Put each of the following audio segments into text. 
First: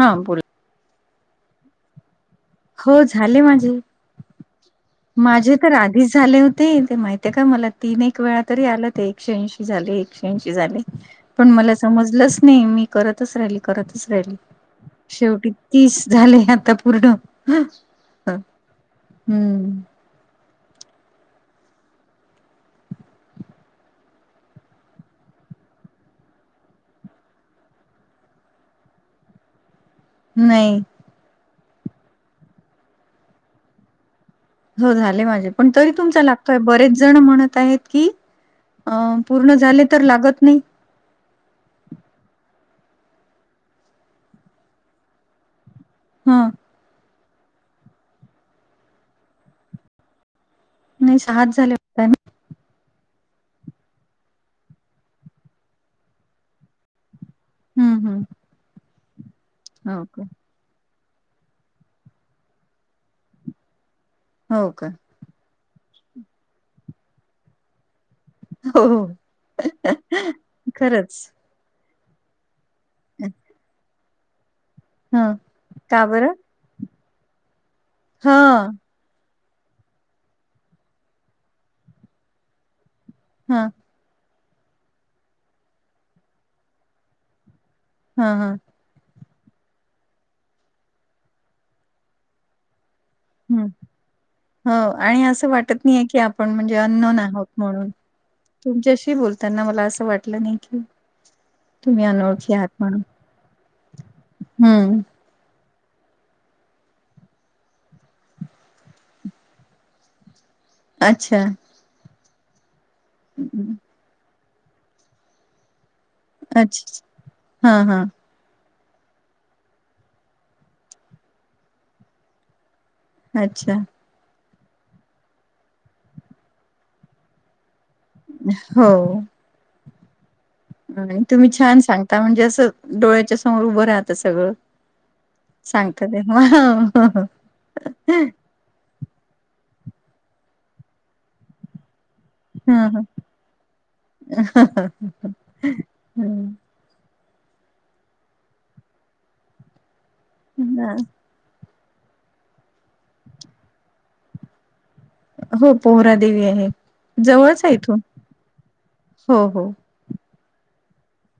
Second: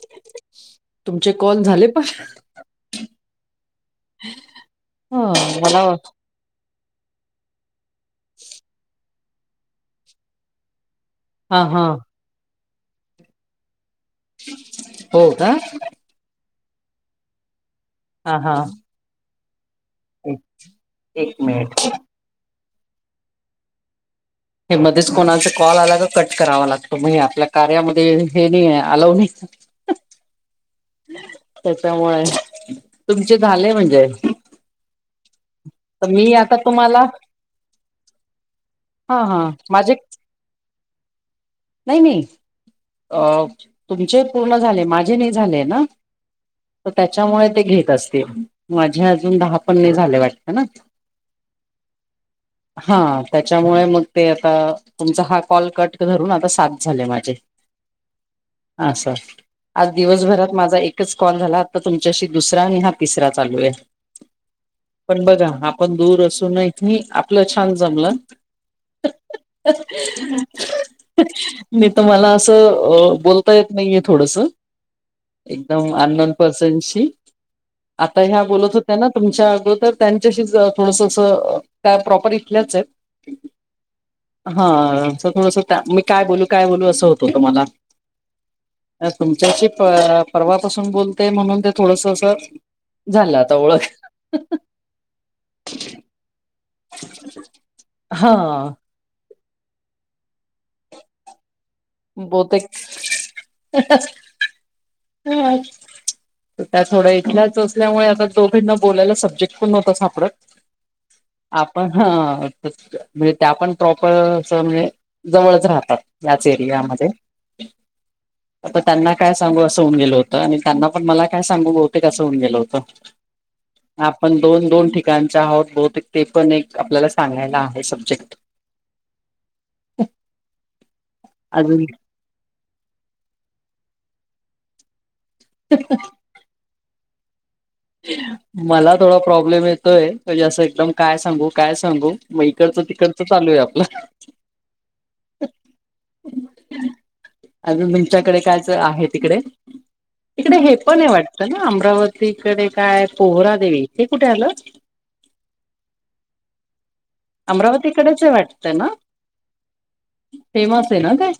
हा पुढ तुमचे कॉल झाले पण हो झाले माझे हा माझे तर मला आधीच झालेते ते ते माहितीे का मला तीन एक वेळा तरी आलं ते एकशे ऐंशी झाले एकशे ऐंशी झाले पण हा मला हा समजलंच नाही मी करतच राहिली करतच राहिली हो शेवटी का तीस झालेय आता पूर्ण हा हा हम्म एक एक मिनिट हे मध्येच कोणाचा कॉल आला का कट करावा लागतो म्हग आपल्या कार्यामध्ये हे नाही आहे आलाव नाही नाही त्याच्यामुळे तुमचे झाले म्हणजे हो झाले माझे पण तरी तर तुमचा मी आता लागतोय बरेच तुम्हाला जण म्हणत आहेत की अ हा हा पूर्ण झाले माझे तर लागत नाही नाही नाही अ तुमचे पूर्ण झाले माझे नाही झाले ना हम तर त्याच्यामुळे ते घेत असतील माझे अजून दहा पन्ने झाले वाटत ना नाही सात झाले वाटत ना हा त्याच्यामुळे मग ते आता तुमचा हा कॉल कट धरून साथ झाले माझे हम्म हम अस स आज दिवसभरात माझा एकच कॉल झाला तर तुमच्याशी दुसरा आणि हा तिसरा चालू आहे हो का पण बघा आपण दूर असून नात नाही आपलं छान जमलं हो खरंच नाही तर मला असं बोलता येत नाहीये थोडस ह एकदम का बरं अननोन पर्सनशी आता ह्या बोलत हां, होत त्यां तुमच्या अगोदर त्यांच्याशी थोडस अस काय प्रॉपर इथल्याच आहे हा हा थ मी काय बोलू काय बोलू असं होत होत मला हा हा तुमच्याशी पर्वापासून बोलते म्हणून ते थोडस असं झालं आता ह् ओळख हो आणि असं वाटत नाहीय की आपण म्हणजे ननन म्हण हा तुमच्याशी बोल त्यांना मला असं वाटलं नाही की तुम्ही अनोळखी बहुतेक आहात म्हणून हम्म हा त्या थोड्या इथल्याच असल्यामुळे आता दोघेंना बोलायला सब्जेक्ट पण नव्हता सापडत अच्छा ण म्हणजे त्या आपण प्रॉपर अस म्हणजे जवळच राहतात याच अच्छ एरियामध्ये हां, हां. त्यांना काय सांगू असं होऊन गेलं होतं आणि त्यांना पण मला काय सांगू बहुतेक असं होन गेलं होतं अच्छा आपण दोन दोन ठिकाणचे आहोत बहुतेक ते पण एक आपल्याला सांगायला आहे सब्जेक्ट हो. ह. आणि तुम्ही छान सांगता म्हणजे असं डोळ्याच्या समोर उभं राहत सगळं. सांगत ते मला थोडा प्रॉब्लेम येतोय म्हणजे असं एकदम काय सांगू काय सांगू. म इकडचं हां, हां. तिकडचं चालू आहे आपलं. हं, अ तुमच्याकडे कायच आहे तिकडे तिकडे हे पण आहे वाटत. ना अमरावतीकडे काय पोहरादेवी ते कुठे आलं. हो पोहरा देेवी आहे जवळच आहे इथून अमरावतीकडेच आहे वाटतं ना हो हो. फेमस आहे ना ते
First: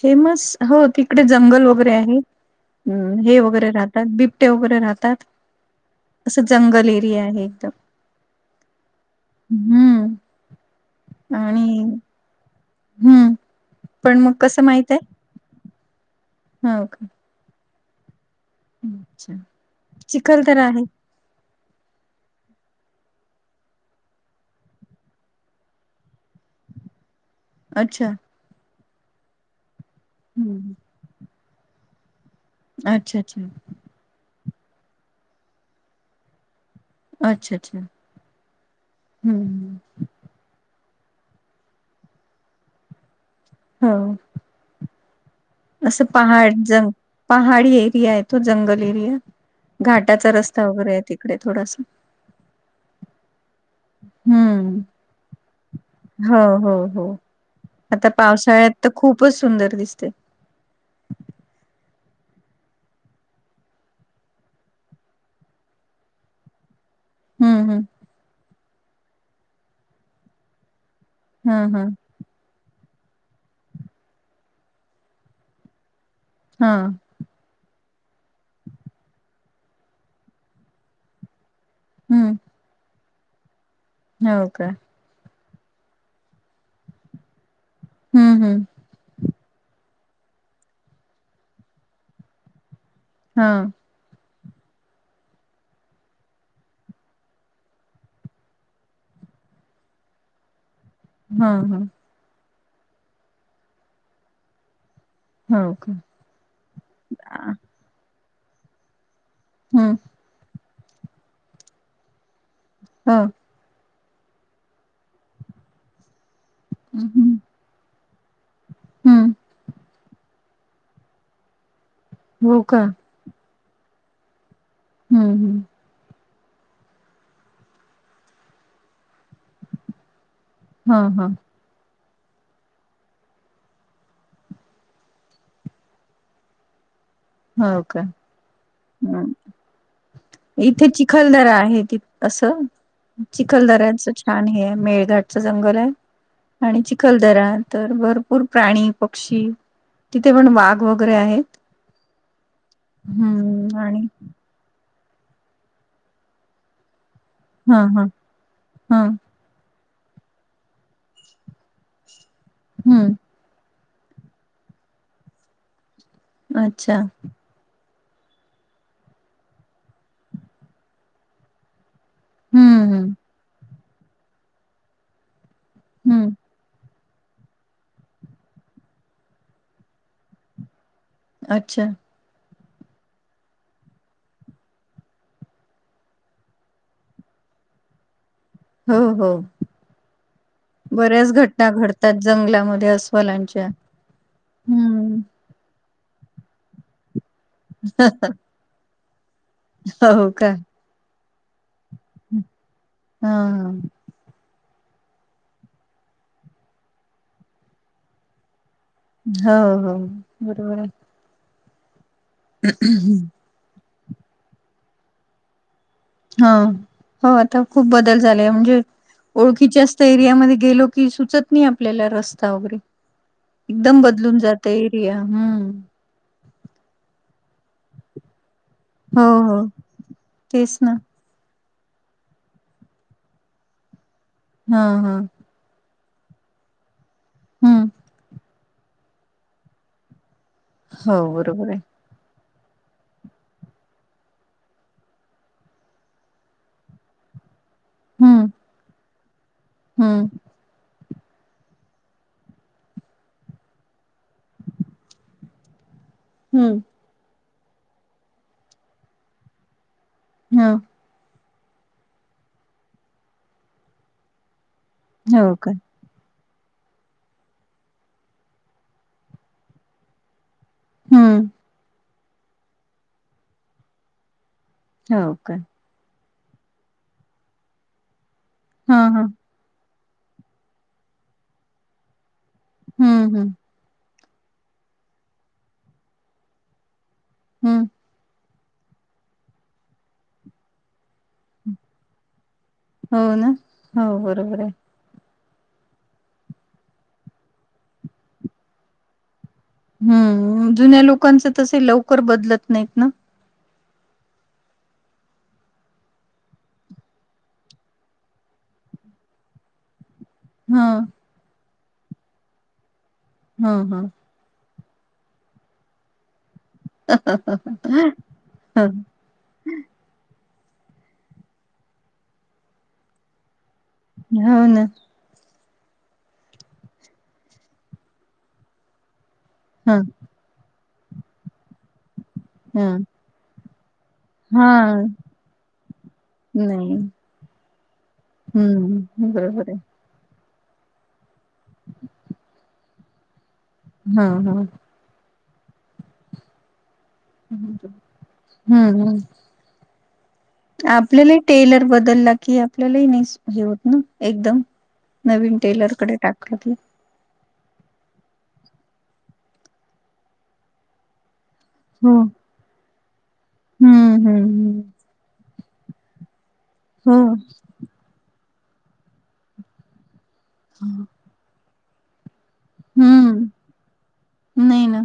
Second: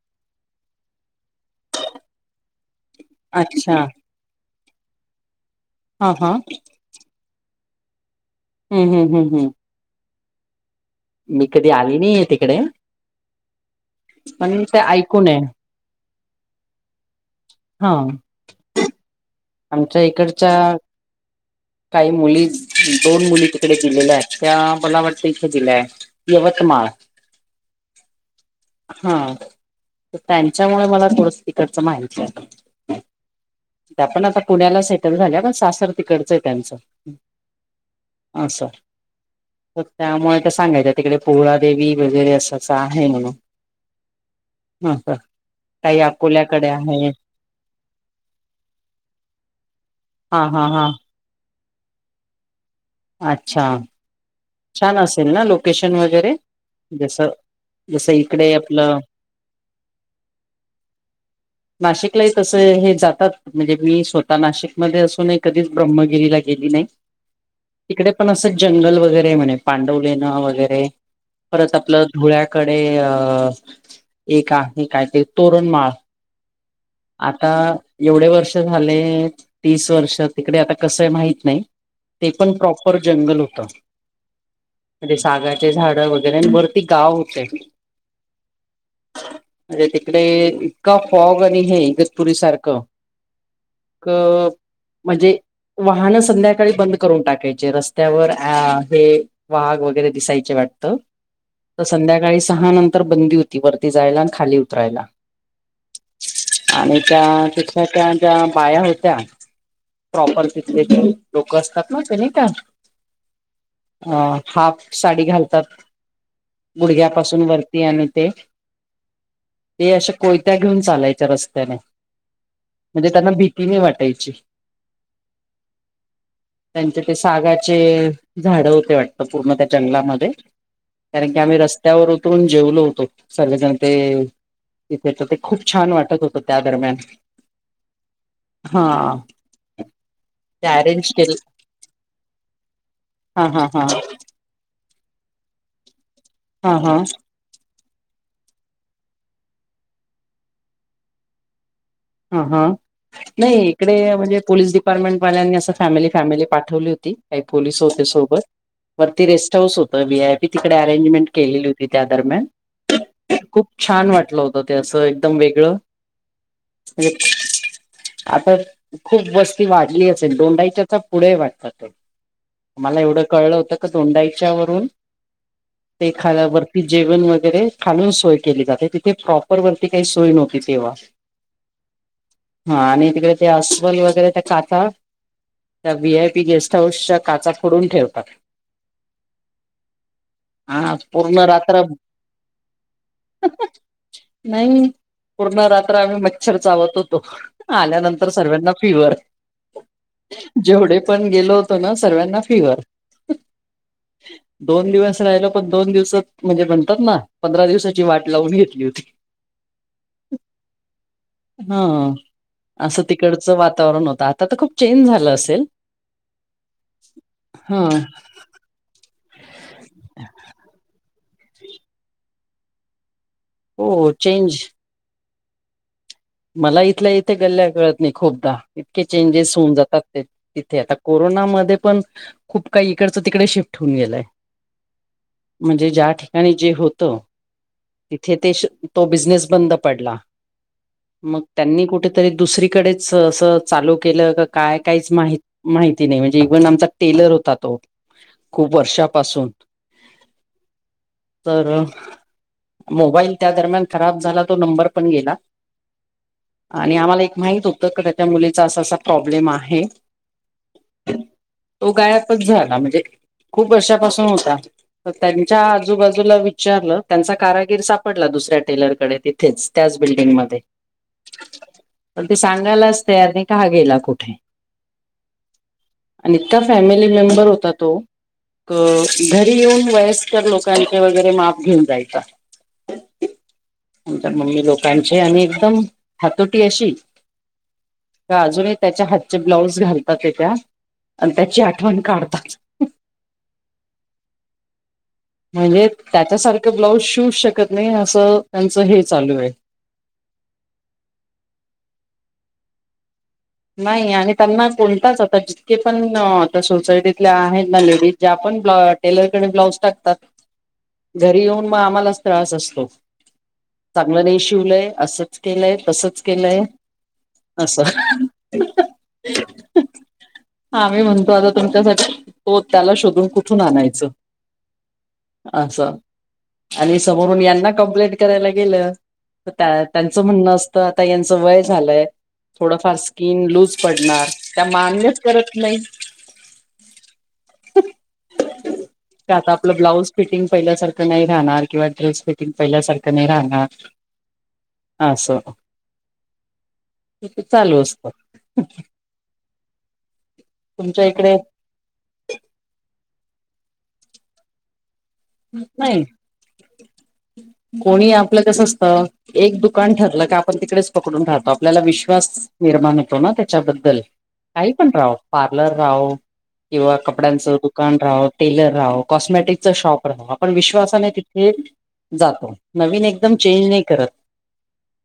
फेमस हो तिकडे जंगल वगैरे आहे. हम हे वगैरे अच्छा राहतात बिबटे वगैरे राहतात. हा हा असं जंगल एरिया आहे एकदम हम् हम हम् हम. हम्म. मी आणि कधी आली नाही आहे तिकडे हम्म मग कसं पण ते ऐकूनय. हा का? हा. अच्छा. आमच्या चिखल इकडच्या तर आहे काही मुली दोन मुली तिकडे दिलेल्या आहेत त्या मला वाटत इथे दिल्या आहेत. यवतमाळ. अच्छा. हा हम्म त्यांच्यामुळे मला थोडस तिकडचं माहिती आहे. अच्छा अच्छा. त्या पण आता पुण्याला सेटल झाल्या पण सासर तिकडचं आहे त्यांचं. अच्छा अच्छा असो हम्म तर त्यामुळे ते सांगायच. तिकडे पोळादेवी वगैरे असं असं आहे म्हण. हो. ह ह काही असं पहाड अकोल्याकडे जंग आहे. पहाडी एरिया आहे तो जंगल एरिया घाटाचा हा हा रस्ता हा वगैरे आहे तिकडे थोडासा अच्छा हम्म छान असेल ना लोकेशन वगैरे हो हो हो जस. आता पावसाळ्यात तर खूपच सुंदर दिसते. नाशिकलाही तस हे जातात म्हणजे मी स्वतः नाशिकमध्ये असून कधीच ब्रम्मगिरीला गेली नाही. हम्म हम्. तिकडे पण असं जंगल वगैरे म्ह पांडवले नां वगैरे परत हम्म हम्म आपलं. धुळ्याकडे अ एक आहे काय ते तोरणमाळ हा. आता एवढे वर्ष झाले तीस वर्ष तिकडे आता कसं माहत नाही. ते हम्म पण प्रॉपर जंगल होतं. हो का? म्हणजे सागाचे झाड वगैरे आणि वरती गाव होते. हम्म हम्म. म्हजे तिकडे इतका फॉग आणि हे इगतपुरी सारखं. हा. अ म्हणजे वाहनं संध्याकाळी बंद करून टाकायचे रस्त्यावर अ हे. वाघ वगैरे दिसायचे वाटतं. हा तर संध्याकाळी सहा नंतर बंदी होती वरती जायला आणि खाली उतरायला. हो का. आणि त्या आ, तिथल्या त्याज्या बाया होत्या. हम्म. प्रॉपर तिथले [unintelligible] लोक असतात ना, ते नई का. ह. अ हाफ साडी घालतात हम्म बुडघ्यापासून वर तेआणि ते हम्म ते अशे कोयत्या घेऊन चालायच्या रस्त्याने. हो का. म्हणजे त्यांना भीती नाही वाटायची. हम्म हम्म. [inaudible] त्यांचे ते सागाचे झाड होते वाटत पूर्ण त्या जंगलामध्ये. हा कारण की आम्ही रस त्यावर उतरून जेवलो होतो सर्वेजण ते इथे तर ते खूप छान वाटत होत. त त्या दरम्यान. हो का. हा. हम्म ते इथे अरेंज केलं चिखलदरा आहे तित असं हा हा हा चिखलदऱ्यांच आणि हे मेळघाटच जंगल आहे हा आणि हा चिखलदरा. तर भरपूर प्राणी पक्षी तिथे पण वाघ वगैरे आहेत. ह हा नाही हम्म इकडे आणि म्हणजे पोलीस डिपार्टमेंटल्यांनी असं फॅमिली फॅमिली पाठवली होती. काही हा पोलीस होते हा सोबत हा वरती रेस्ट हाऊस होत. त व्हीआय तिकडे अरेंजमेंट केलेली होती त्या दरम्यान. हम्म खूप छान वाटलं होत ते असं एकदम वेगळं अच्छा एक आता खूप वस्ती वाढली असेल दोंडाईच्याचा पुढे वाटत ते हम्म मला हम्म एवढं कळलं होतं क तोंडाईच्या वरुन ते हम्म एखादावर पील जेवण वगैरे खालून सोय केली जाते तिथे प्रॉपर वरती काही सोय नव्हती तेव्हा. अच्छा. हा आणि तिकडे ते अस्वल वगैरे त्या काचा त्या व्ही आय पी गेस्ट हाऊसच्या काचा फोडून ठेवतात. हो हो. हा बऱ्याच पूर्ण घटना रात्र घडतात जंगलामध्ये अस्वलांच्या. नाही. हम्म पूर्ण रात्र आम्ही मच्छर चावत होतो आल्यानंतर सर्व्यांना फिवर. हो का. जेवढे पण गेलो होतो ना, सर्व्यांना फिवर. हा दोन दिवस राहिलो पण दोन दिवसात म्हणजे म्हणतात ना, पंधरा दिवसाची वाट लावून घेतली होती. हो हो बरोबर आहे. हा असं आहे तिकडचं वातावरण होत आता त खूप चेंज झालं असेल. हो हो आता हा खूप बदल झालेय म्हणजे ओळखीच्या असता एरियामध्ये गेलो की सुचत नाही आपल्याला रस्ता वगैरे, एकदम हो बदलून चेंज जाते एरिया हम्म. मला इथल्या इथे गल्ल्या कळत नाही खूपदा इतके हो चेंजेस हो होऊन जातात ते तिथे तेच आता ना कोरोनामध्ये पण खूप काही इकडचं तिकडे शिफ्ट होऊन गेलंय. हा हा. म्हणजे ज्या ठिकाणी जे होत हम्म तिथे ते श तो बिझनेस बंद पडला. हो मग बरोबर आहे त्यांनी कुठेतरी दुसरीकडेच असं चालू केलं का काय काहीच माहित माहिती नाही म्हणजे इवन आमचा टेलर होता तो हम्म खूप वर्षापासून. हम्म. तरार मोबाईल त्या दरम्यान खराब झाला तो नंबर पण गेला हम्म आणि आम्हाला एक माहित होतं क त्याच्या मुलीचा असा असा प्रॉब्लेम आहे हा तो गायबच झाला म्हणजे खूप वर्षापासून होता हो त्यांच्या का आजूबाजूला विचारलं त्यांचा कारागीर सापडला दुसऱ्या टेलरकडे तिथेच त्याच बिल्डिंगमध्येध्ये हम्म पण ते सांगायलाच तयार नाही काहा गेला कुठे हो का आणित फॅमिली मेंबर होता तो हा हा घ येऊन वयस्कर लोकांचे वगैरे माप घेऊन जायचा [unintelligible] [unintelligible] हम्म हम्म [unintelligible] आमच्या मम्मी लोकांचे आणि एकदम हातोटी अशी हम्म [unintelligible] अजून त्याच्या हातचे ब्लाऊज घालतात य त्या्या आणि त्याची आठवण काढतात हो ना हो बरोबर आहे म्हणजे त्याच्यासारखं ब्लाऊज शिव शकत नाही असं त्यांचं हे चालू आहे हम्म जुन्या लोकांचं तसे लवकर बदलत नाहीत ना नाही आणि त्यांना बोलताच आता जितके पण आता सोसायटीतल्या आहेत ना लेडीज ज्या पण ब्ल टेलरकडे ब्लाऊज टाकतात हा घरी येऊन मग आम्हालाच त्रास असतो हं, हं. चांगलं नाही शिवलय असं केलंय तसंच केलंय ह ह [unintelligible] हाम मही म्हणतो आता तुमच्यासाठी तो त्याला शोधून कुठून आणायचा हो ना असं आणि समोरून यांना कम्प्लेंट करायला गेलं तर त्या हं, त्यांचं म्हणणं असतं आता यांचं वय झालंय थोडंफार हं. स्किन लूज पडणार त्या हां, मान्यच करत नाही नाही. हम्म का आता बरोबर आपलं आहे ब्लाऊज फिटिंग पहिल्यासारखं नाही राहणार किंवा ड्रेस फिटिंग पहिल्यासारखं नाही राहणार हा हा असं चालू असत हम्म हम् तुमच्या आपल्याला इकडे टेलर बदलला कि आपल्यालाही नाही हे होत ना एकदम नवीन टेलर नाही कडे टाकलं क कोणी आपलं कसं असतं एक दुकान ठरलं का आपण तिकडेच पकडून राहतो आपल्याला हो. विश्वास निर्माण होेतो ना त्याच्याबद्दल हं, हं, काही पण हं. राह पार्लर राह किंवा हो. कपड्यांचं दुकान राहो टेलर राहो कॉस्मॅटिकच शॉप राहू आपण विश्वासानेि हे जातो नवीन एकदम हं. चेंज नाही करत नाही ना,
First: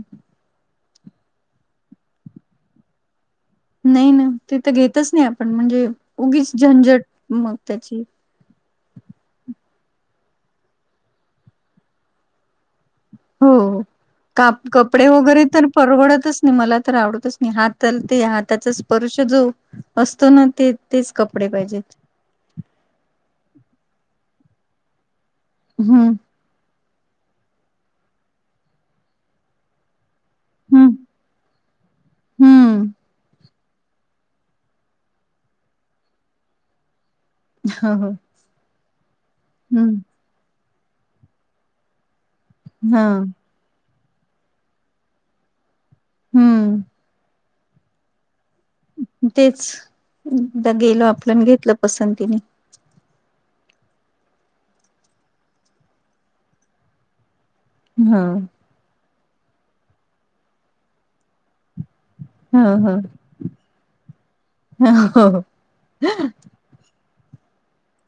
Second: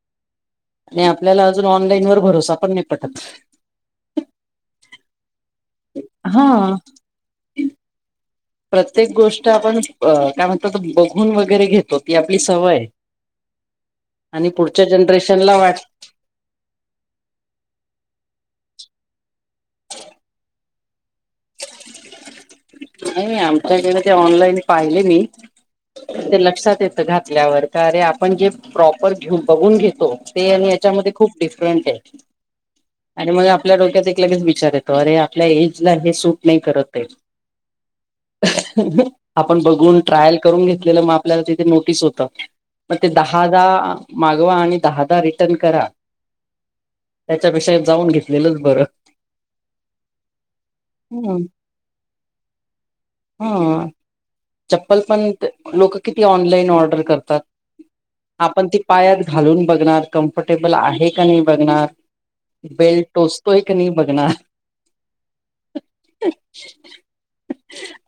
आणि आपल्याला अजून ऑनलाईन वर भरोसा पण नाही पटत. नाही ना ते तर घेतच नाही आपण म्हणजे हा उगीच झंझट मग त्याची प्रत्येक गोष्ट आपण अ काय म्हणतात बघून वगैरे घेतो ती आपली सवय आहे. हो का आणि पुढच्या कपडे वगैरे जनरेशनला तर वाटत परवडतच मला तर आवडतच नाही हातलते हाताचा स्पर्श जो असतो ना ते तेच कपडे पाहिजेत नाही आमच्याकडे ते ऑनलाईन पाहिले मी हम्म ते लक्षात येत घातल्यावर काे आपण जे प्रॉपर घे बघून घेतो ते आणि हम्म. याच्यामध्ये खूप डिफरंट आहे हम्म आणि मग आपल्या डोक्यात एक लगेच विचार येतो अरे आपल्या एज ला हे सूट नाही करत आहे. हो हो. आपण बघून हम्म. ट्रायल करून घेतलेल म आपल्याला तिथं नोटीस होत म हा. ते दहा दा मागवा आणि दहा दा रिटर्न करा. हम्म. त्याच्यापेक्षा जाऊन घेतलेलंच बरं. तेच एकदा गेलो आपलन हम्म घेतलं पसंतीने. हम्म. चप्पल पण ते लोक किती ऑनलाईन ऑर्डर करतात. हा. आपण ती पायात घालून बघणार कम्फर्टेबल आहे का नाही बघणार ह ह. बेल्ट टोचतोय की नाही बघणार. [unintelligible] हो हो.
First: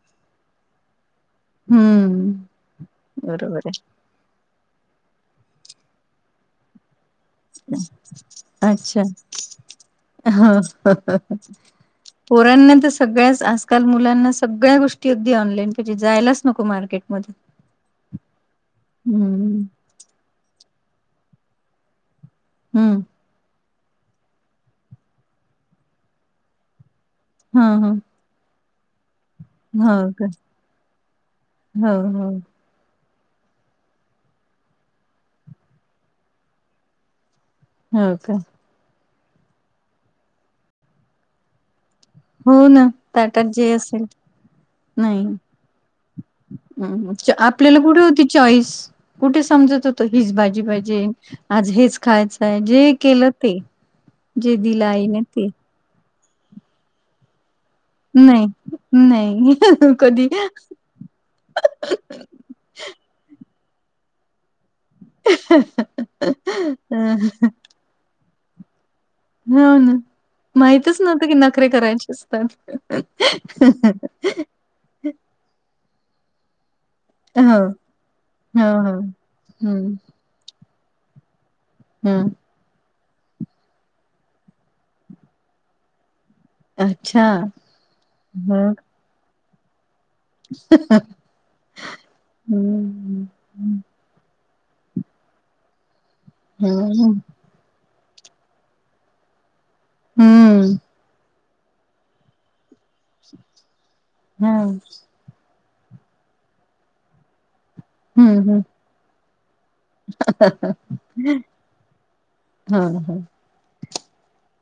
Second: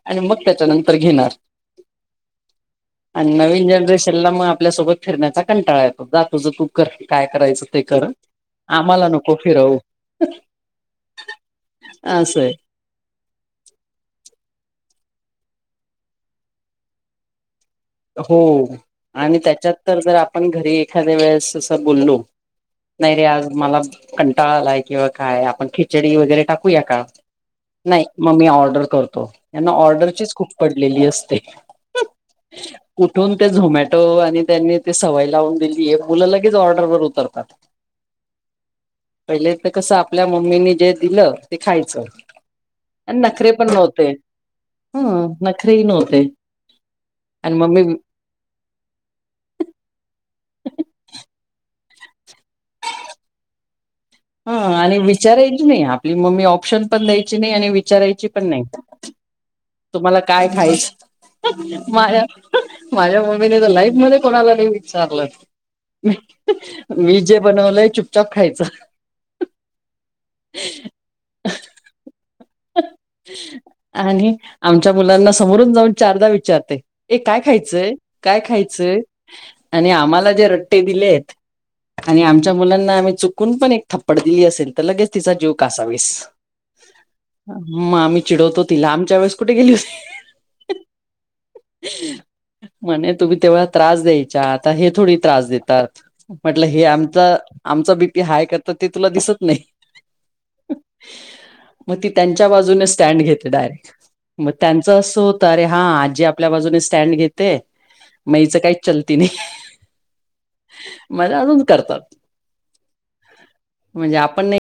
आणि मग त्याच्या नंतर घेणार. हम्म. आणि बरोबर नवीन जनरेश ला मग आपल्यासोबत फिरण्याचा कंटाळा येतो जा तूझ तू कर काय करायचं आहे. ते कर. अच्छा आम्हाला नको फिरवू ह [unintelligible] असंय पोरांना तस सगळ्याच आजकाल मुलांना सगळ्या गोष्टी अगदी ऑनलाईन पाहिजे जायलाच नको मार्केटमध्ये. हो आणि हम्म. त्याच्यात तर जर आपण घरी एखाद्या वेळेस असं बोललो हम्म. नाही रे आज मला कंटाळा आलाय किंवा काय आपण खिचडी वगैरे टाकूया का? हां, हां. नाही म मी ऑर्डर करतो यांना ऑर्डरचीच खूप पडलेली असते. ह ह. कुठून ते झोमॅटो आणि त्यांनी ते सवय लावून दिलीय मुलं लगेच ऑर्डरवर उतरतात. हो का. पहिले एकत कसं आपल्या मम्मीनी जे दिलं ते खायचं. हो ना. आणि ताटात नखरे पण जे असेल. नव्हते हम्म नखरेही नव्हते. हम्म हम्म आपल्याला कुठे होती चॉईस कुठे समजत होत त हीच भाजी पाहिजे आज हेच खायचंय जे केलं ते. ह जे दिलं आणि आईने ते. विचारायची नाही आपली मम्मी ऑप्शन पण द्यायची नाही आणि वि विचारायची पण नाही नाही. तुम्हाला कधी काय खायचं माझ्या माझ्या मम्मीने तर लाईफ मध्ये कोणाला नाही विचारल अ, मी जे बनवलंय चुपचाप खायचं. हो ना माहितच नव्हतं की नखरे करायचे असतात. आणि आमच्या मुलांना समोरून जाऊन चारदा विचारते. ए काय हो. खायचंय काय हो, हो. खायचंय आणि हं, आम्हाला जे रट्टे दिलेत आणि हं. आमच्या मुलांना आम्ही चुकून पण एक थप्पड दिली असेल तर लगेच तिचा जीव कासावीस अच्छा. म आम्ही चिडवतो हो तिला आमच्या वेळेस कुठे गेली होती. [unintelligible] म्हणे हम्म तुम्ही तेव्हा हम्म त्रास द्यायच्या आता हे थोडी त्रास देतात. म्हटलं हे हम्म आमचा आमचा बी पी हाय करता ते तुला दिसत नाही हम्म. मग ती त्यांच्या बाजून स्टँड घेते डायरेक म हम्म त्यांच अस होत अरे हा आजी आपल्या बाजूने स्टँड घेते म ईच हम्म काहीच चलती नी. मजा अजून करतात. हा हा. म्हणजे आपण नाही